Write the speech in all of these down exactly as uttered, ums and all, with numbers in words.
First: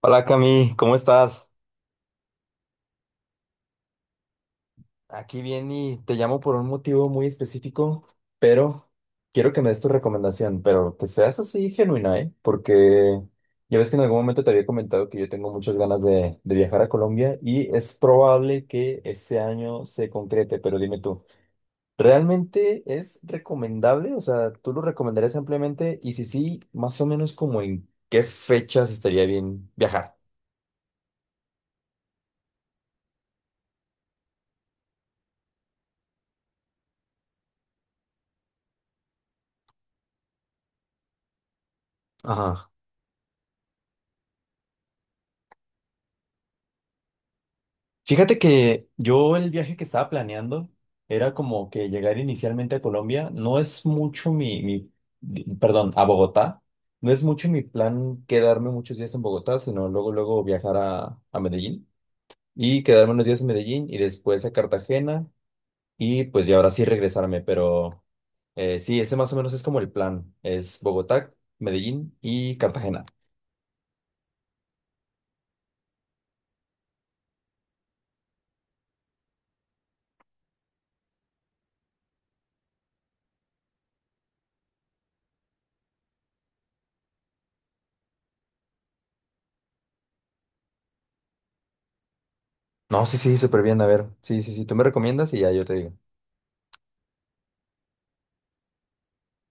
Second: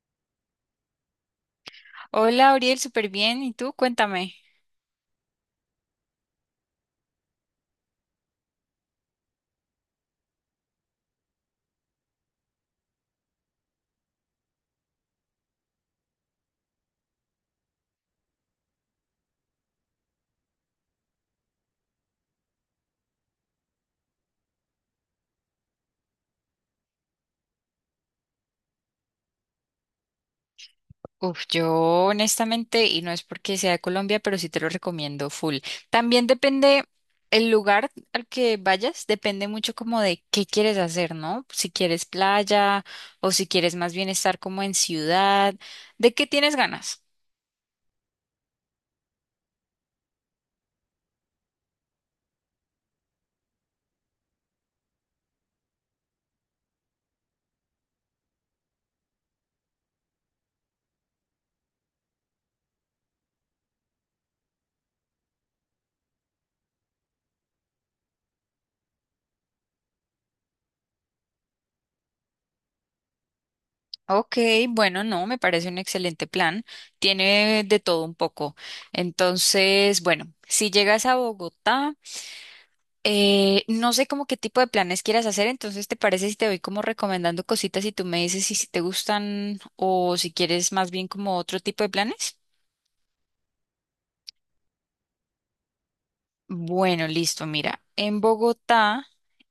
Hola Cami, ¿cómo estás? Hola, Ariel, súper bien. ¿Y tú? Cuéntame. Aquí bien y te llamo por un motivo muy específico, pero quiero que me des tu recomendación, pero que seas así genuina, ¿eh? Porque ya ves que en algún momento te había comentado que yo tengo muchas ganas de, de viajar a Colombia y es probable que este año se concrete, pero dime tú, ¿realmente es recomendable? O sea, ¿tú lo recomendarías ampliamente? Y si sí, más o menos como en qué fechas estaría bien viajar. Uf, yo honestamente, y no es porque sea de Colombia, pero sí te lo recomiendo full. También depende el lugar al que vayas, depende mucho como de qué quieres hacer, ¿no? Si quieres playa o si quieres más bien estar como en ciudad, ¿de qué tienes ganas? Fíjate que yo el viaje que estaba planeando era como que llegar inicialmente a Colombia. No es mucho mi, mi, di- perdón, a Bogotá. No es mucho mi plan quedarme muchos días en Bogotá, sino luego, luego viajar a, a Medellín y quedarme unos días en Medellín y después a Cartagena y pues ya ahora sí regresarme. Pero eh, sí, ese más o menos es como el plan. Es Bogotá, Medellín y Cartagena. Ok, bueno, no, me parece un excelente plan. Tiene de todo un poco. Entonces, bueno, si llegas a Bogotá. Eh, no sé como qué tipo de planes quieras hacer, entonces ¿te parece si te voy como recomendando cositas y tú me dices si, si te gustan o si quieres más bien como otro tipo de planes? No, sí, sí, súper bien. A ver, sí, sí, sí, tú me recomiendas y ya yo te digo. Bueno, listo, mira, en Bogotá,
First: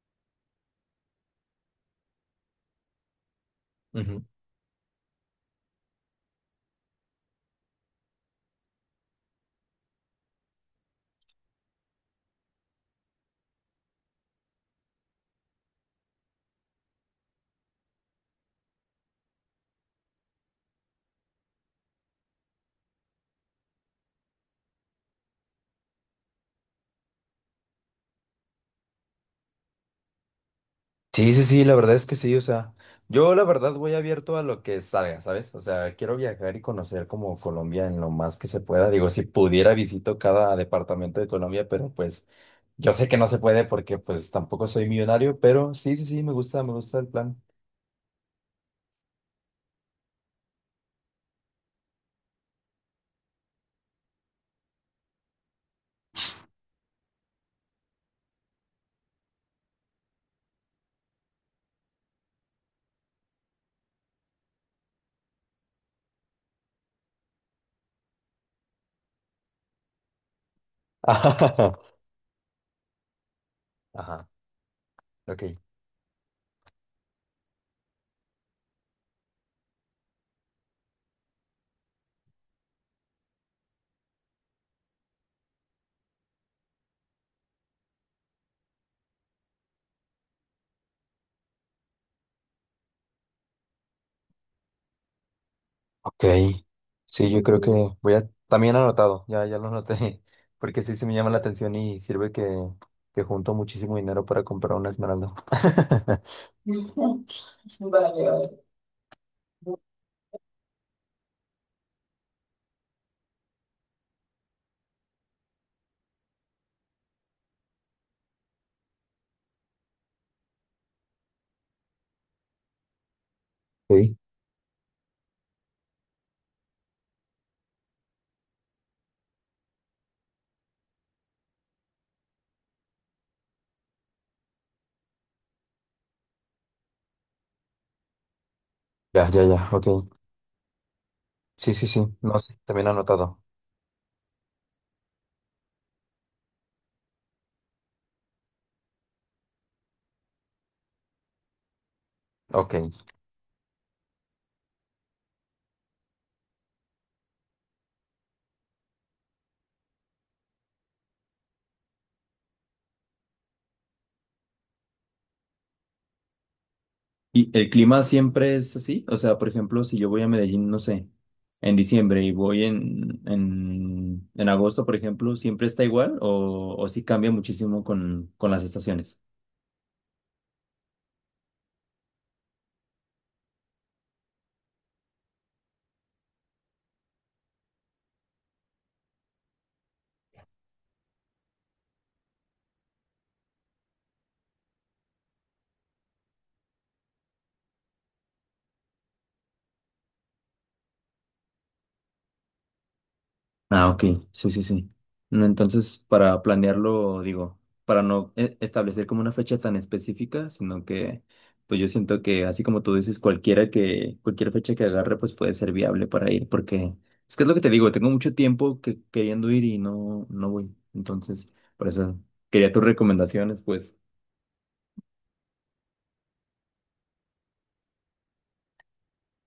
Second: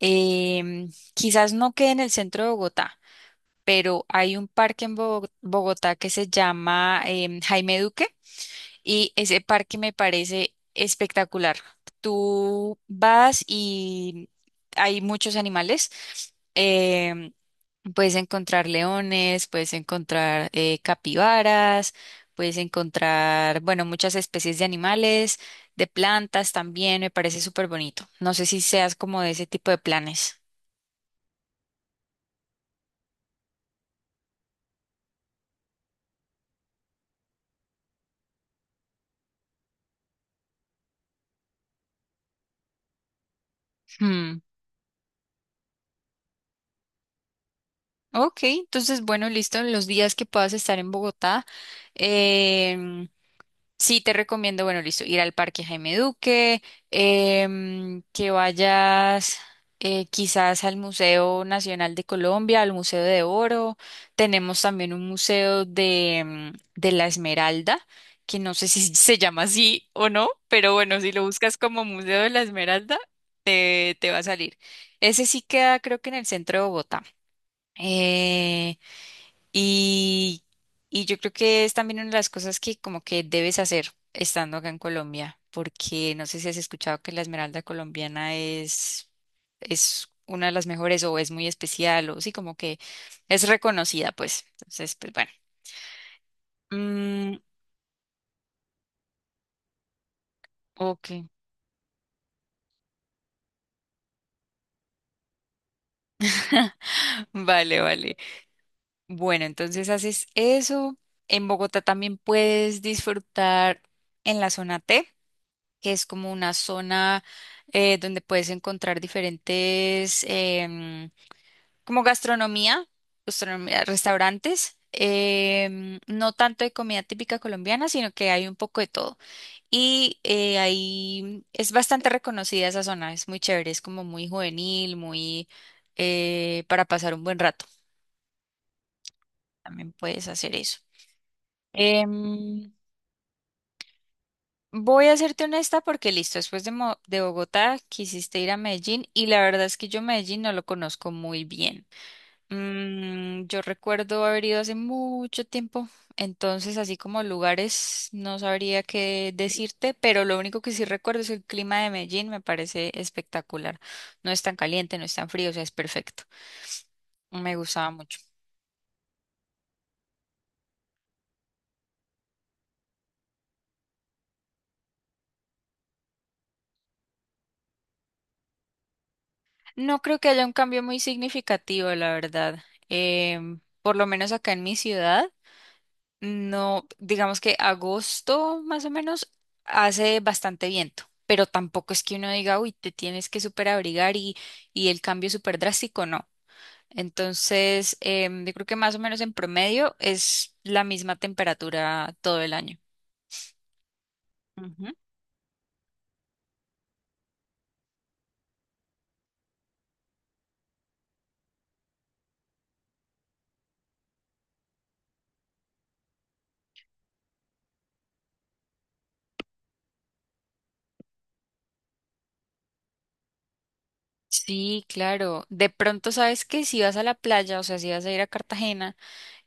em, quizás no quede en el centro de Bogotá, pero hay un parque en Bogo- Bogotá que se llama em, Jaime Duque, y ese parque me parece espectacular. Tú vas y hay muchos animales. em, Puedes encontrar leones, puedes encontrar eh, capibaras, puedes encontrar, bueno, muchas especies de animales, de plantas también, me parece súper bonito. No sé si seas como de ese tipo de planes. Sí, sí, sí, la verdad es que sí, o sea, yo la verdad voy abierto a lo que salga, ¿sabes? O sea, quiero viajar y conocer como Colombia en lo más que se pueda. Digo, si pudiera visito cada departamento de Colombia, pero pues yo sé que no se puede porque pues Hmm, tampoco soy millonario, pero sí, sí, sí, me gusta, me gusta el plan. Ok, entonces, bueno, listo, los días que puedas estar en Bogotá. Sí, te recomiendo, bueno, listo, ir al Parque Jaime Duque, em, que vayas, eh, quizás, al Museo Nacional de Colombia, al Museo de Oro. Tenemos también un museo de, em, de la Esmeralda, que no sé si se llama así o no, pero bueno, si lo buscas como Museo de la Esmeralda, te, te va a Ajá, salir. Ese sí ok. queda, creo que en el centro de Bogotá. Eh, y, y yo creo que es también una de las cosas que como que debes hacer estando acá en Colombia, porque no sé si has escuchado que la esmeralda colombiana es, es una de las mejores o es muy especial o sí, como que es reconocida, pues. Entonces, pues bueno. Ok, sí, Mm, yo creo que voy a, también anotado, ya, ya lo anoté, porque sí, se ok, me llama la atención y sirve que, que junto muchísimo dinero para comprar una esmeralda. vale, vale. Bueno, entonces haces eso. En Bogotá también puedes disfrutar en la zona T, que es como una zona eh, donde puedes encontrar diferentes, em, como gastronomía, gastronomía, Ok. restaurantes. Em, no tanto de comida típica colombiana, sino que hay un poco de todo. Y eh, ahí es bastante reconocida esa zona, es muy chévere, es como muy juvenil, muy eh, para pasar un buen rato. Ya, ya, ya, ok. También puedes hacer eso. Sí, sí, sí, no sé, Em, también anotado. Voy a serte honesta porque listo, después de, Mo- de Bogotá, quisiste ir a Medellín y la verdad es que yo Medellín no lo conozco muy bien. Ok. Mm, yo recuerdo haber ido hace mucho tiempo, entonces así como lugares no sabría qué decirte, pero lo único que sí recuerdo es el clima de Medellín, me parece espectacular. No es tan caliente, no es tan frío, o sea, es perfecto. ¿Y Me el gustaba clima mucho. siempre es así? O sea, por ejemplo, si yo voy a Medellín, no sé, en diciembre y voy en, en, en agosto, por ejemplo, ¿siempre está igual o, o sí cambia muchísimo con, con las estaciones? No creo que haya un cambio muy significativo, la verdad. Em, por lo menos acá en mi ciudad. No, digamos que agosto más o menos hace bastante viento, pero tampoco es que uno diga, uy, te tienes que súper abrigar, y, y el cambio es súper drástico, no. Entonces, em, yo creo que más o menos en promedio es la misma temperatura todo el año. Ah, ok, sí, sí, Ujú. sí. No, entonces, para planearlo, digo, para no e- establecer como una fecha tan específica, sino que, pues yo siento que, así como tú dices, cualquiera que, cualquier fecha que agarre, pues puede ser viable para ir, porque es que es lo que te digo, tengo mucho tiempo que, queriendo ir y no, no voy. Entonces, por eso quería tus recomendaciones, pues. Sí, claro. De pronto sabes que si vas a la playa, o sea, si vas a ir a Cartagena,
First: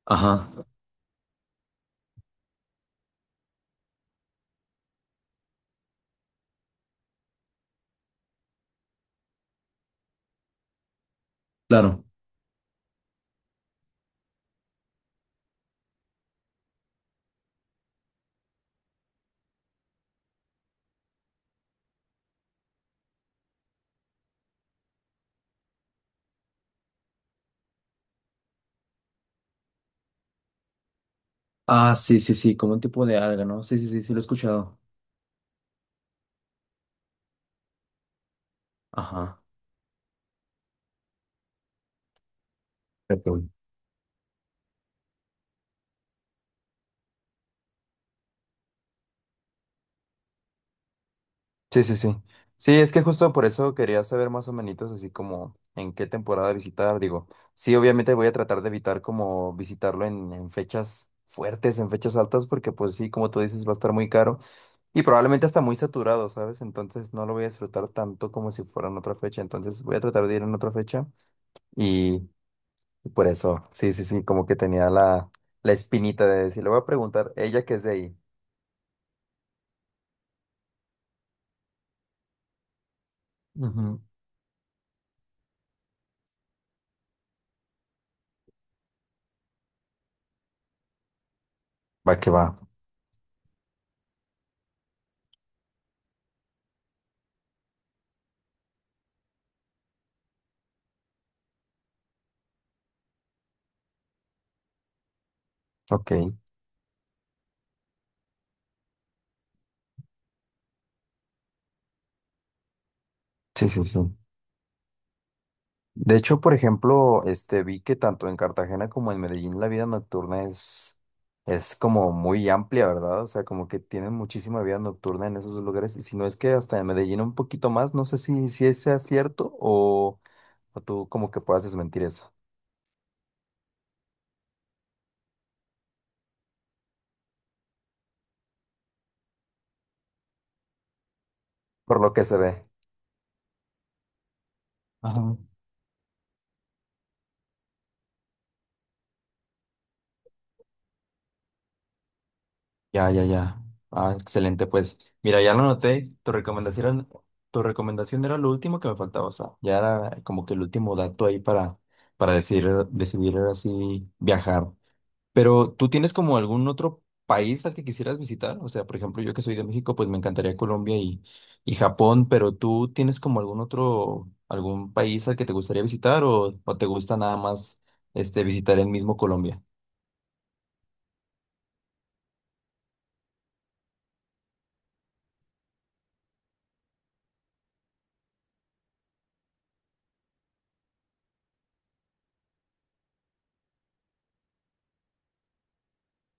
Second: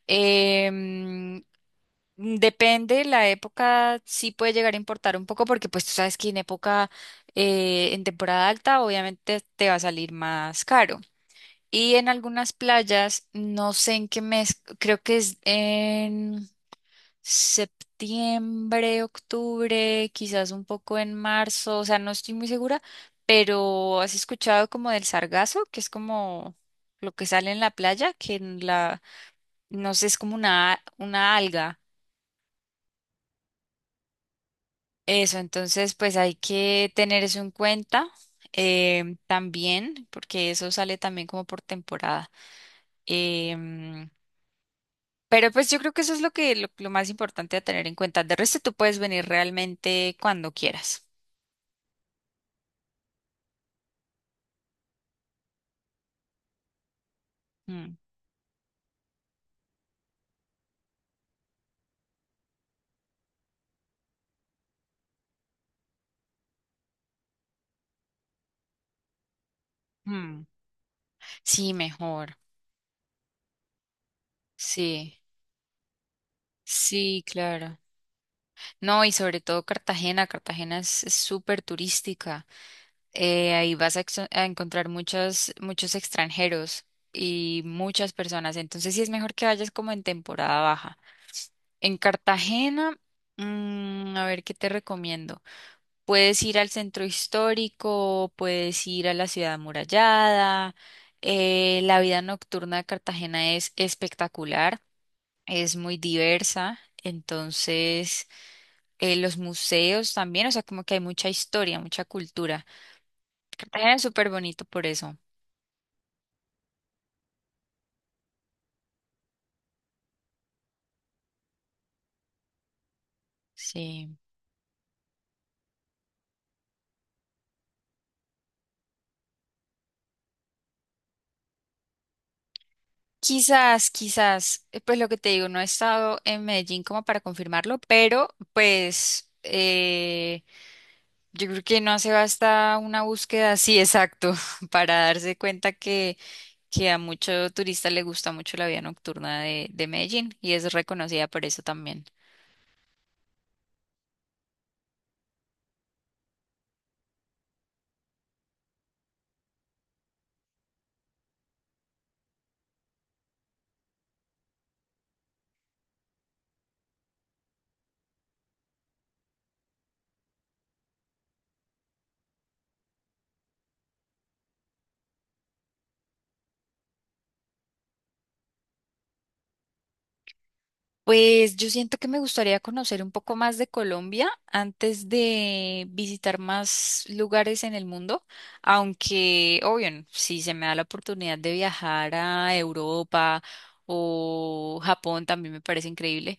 Ajá, em, Mm, depende, la época sí puede llegar a importar un poco porque pues tú sabes que en época, eh, en temporada alta obviamente te va a salir más caro. Y claro. en algunas playas, no sé en qué mes, creo que es en septiembre, octubre, quizás un poco en marzo, o sea, no estoy muy segura, pero ¿has escuchado como del sargazo, que es como lo que sale en la playa, que en la, no sé, es como una, una alga? Ah, sí, sí, sí, como un tipo de alga, ¿no? Sí, sí, sí, sí, lo he escuchado. Eso, entonces pues hay que tener eso en cuenta, em, Ajá. también, porque eso sale también como por temporada. Em, pero pues yo creo que eso es lo que lo, lo más importante a tener en cuenta. De resto tú puedes venir realmente cuando quieras. Sí, sí, sí. Sí, es que justo por eso quería saber más o menos así como en qué temporada visitar. Digo, sí, Mm, obviamente voy a tratar de evitar como visitarlo en, en fechas fuertes, en fechas altas, porque pues sí, como tú dices, va a estar muy caro y probablemente hasta muy saturado, ¿sabes? Entonces no lo voy a disfrutar tanto como si fuera en otra fecha. Entonces voy a tratar de ir mm. en otra fecha Sí, y mejor. y por eso, sí, sí, sí, como que tenía Sí, la, la espinita de decir, le voy a sí, preguntar, ella que claro. es de ahí. No, y sobre todo Cartagena. Cartagena es es súper turística. Eh, ahí vas a, Ujú. exo- a encontrar muchos, muchos extranjeros y muchas personas. Entonces sí es mejor que vayas como en temporada baja. En Va que va. Cartagena, mm, a ver qué te recomiendo. Puedes ir al centro histórico, puedes ir a la ciudad amurallada. Eh, la vida nocturna de Cartagena es espectacular, es muy Ok. diversa. Entonces, eh, los museos también, o sea, como que hay mucha historia, mucha cultura. Sí, sí, Cartagena sí. es súper bonito por eso. De hecho, por ejemplo, este vi que tanto en Cartagena como en Medellín la vida nocturna es, es como muy amplia, ¿verdad? O sea, como que tienen Sí. muchísima vida nocturna en esos lugares. Y si no es que hasta en Medellín un poquito más, no sé si, si ese sea cierto o, o tú como que puedas desmentir eso, Quizás, quizás, eh, pues lo que te digo, no he estado en Medellín como para confirmarlo, pero pues eh, yo creo que no por hace lo que se ve. basta una búsqueda así exacto para Ajá. darse cuenta que, que a mucho turista le gusta mucho la vida nocturna de, de Medellín y es reconocida por eso también. Ya, ya, ya. Ah, excelente, pues. Mira, ya lo noté. Tu recomendación, tu recomendación era lo último que me faltaba. O sea, ya era como que el último dato ahí para, para decidir, decidir así viajar. Pero ¿tú tienes como algún otro país al que quisieras visitar? O sea, por ejemplo, yo que soy de México, pues me encantaría Colombia y, y Japón, pero ¿tú tienes como algún otro, algún país al que te gustaría visitar o, o te gusta nada más este, visitar el mismo Colombia? Pues yo siento que me gustaría conocer un poco más de Colombia antes de visitar más lugares en el mundo, aunque, obvio, n- si se me da la oportunidad de viajar a Europa o Japón, también me parece increíble,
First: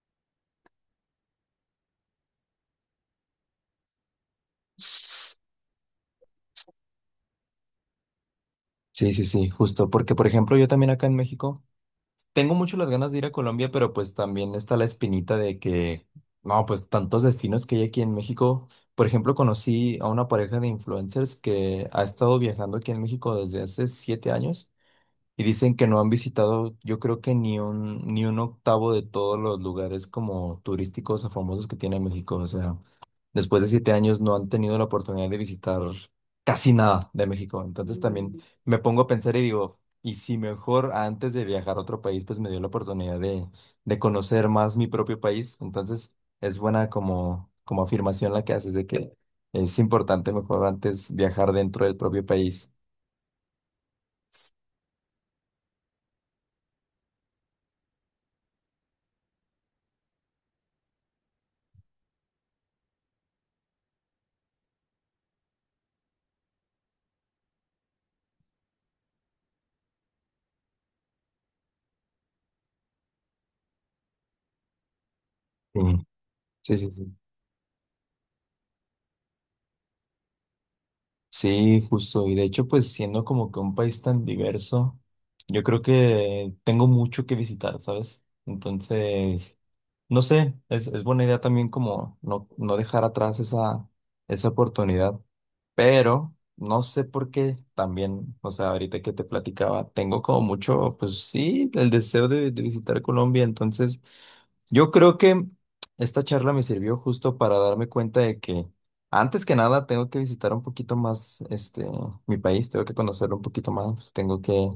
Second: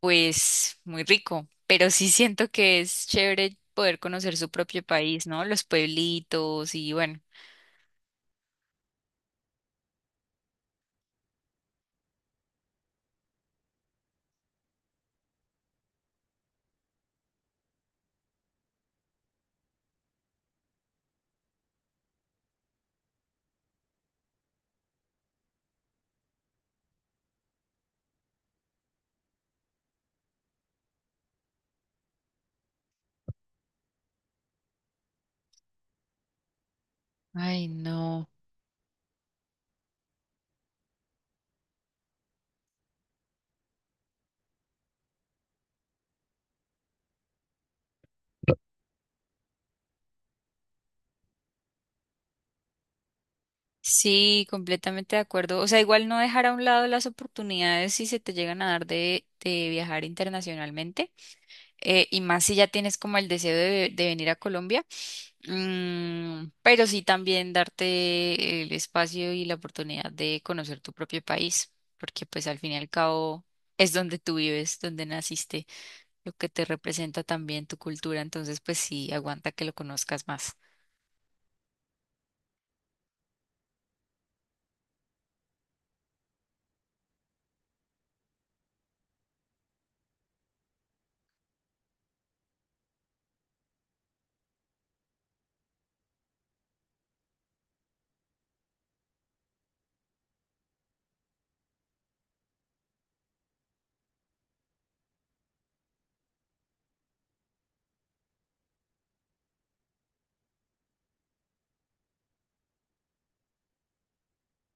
pues muy rico, pero sí siento que es chévere poder conocer su propio país, Sí, ¿no? Los pueblitos y bueno. sí, sí, justo, porque por ejemplo yo también acá en México tengo mucho las ganas de ir a Colombia, pero pues también está la espinita de que, no, pues tantos destinos que hay aquí en México. Por ejemplo, conocí a una pareja de influencers que ha estado viajando aquí en México desde hace siete años y dicen que no han visitado, yo creo que ni un, ni un octavo de todos los lugares como turísticos o famosos que tiene México. O sea, después de siete años no han tenido la oportunidad de visitar casi nada de México. Ay, Entonces no. también Mm, me pongo a pensar y digo, y si mejor antes de viajar a otro país, pues me dio la oportunidad de, de conocer más mi propio país. Entonces es buena como, como afirmación la que haces de que es importante mejor antes viajar dentro del propio país. Sí, completamente de acuerdo. O sea, igual no dejar a un lado las oportunidades si se te llegan a dar de, de viajar internacionalmente, eh, y más si ya tienes como el deseo de, de venir a Colombia. Mm, pero sí también darte el espacio y la oportunidad de conocer tu propio país, porque pues al fin y al cabo es donde tú vives, donde naciste, lo que te Sí, sí, sí. Sí, representa también tu cultura, entonces pues sí, aguanta que lo conozcas más. sí, justo. Y de hecho, pues siendo como que un país tan diverso, yo creo que tengo mucho que visitar, ¿sabes? Entonces... No sé, es, es buena idea también como no, no dejar atrás esa, esa oportunidad, pero no sé por qué también, o sea, ahorita que te platicaba, tengo como mucho, pues sí, el deseo de, de visitar Colombia, entonces yo creo que esta charla me sirvió justo para darme cuenta de que antes que nada tengo que visitar un poquito más este mi país, tengo que conocerlo un poquito más, tengo que,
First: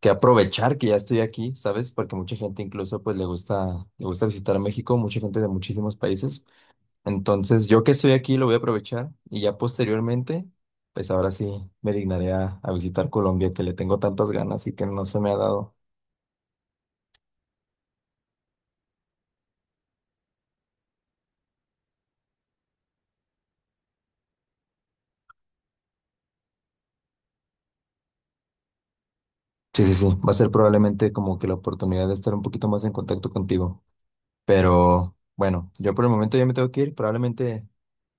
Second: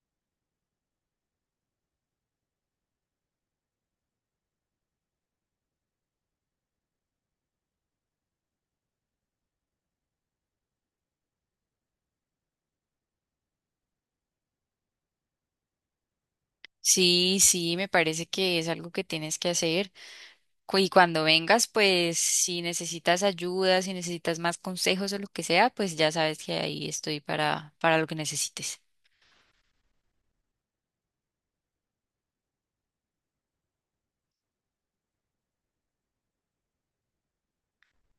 que aprovechar que ya estoy aquí, ¿sabes? Porque mucha gente incluso pues le gusta le gusta visitar México, mucha gente de muchísimos países. Entonces, yo que estoy aquí lo voy a aprovechar y ya posteriormente pues ahora sí me dignaré a, a visitar Colombia que le tengo tantas ganas y que no se me ha dado. Sí, sí, me parece que es algo que tienes que hacer. cu- Y cuando vengas, pues si necesitas ayuda, si necesitas más consejos o lo que sea, pues ya sabes que ahí estoy para, para lo que necesites. Sí, sí, sí. Va a ser probablemente como que la oportunidad de estar un poquito más en contacto contigo. Pero bueno, yo por el momento ya me tengo que ir. Probablemente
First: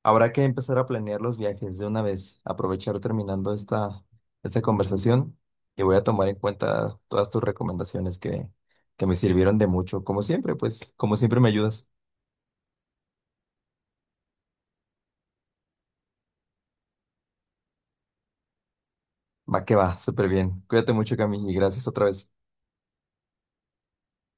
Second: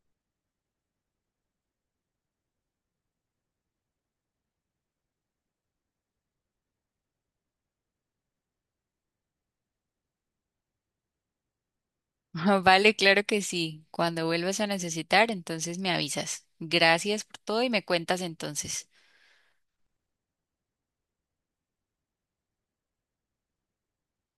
habrá que empezar a planear los viajes de una vez. Aprovechar terminando esta, esta conversación y voy a tomar en cuenta todas tus recomendaciones que, que me sirvieron de mucho. Como siempre, pues, como siempre me ayudas. Vale, claro que sí. Cuando vuelvas a necesitar, entonces me avisas. Gracias por todo y me cuentas entonces. Va que va, súper bien. Cuídate mucho, Cami, y gracias otra vez.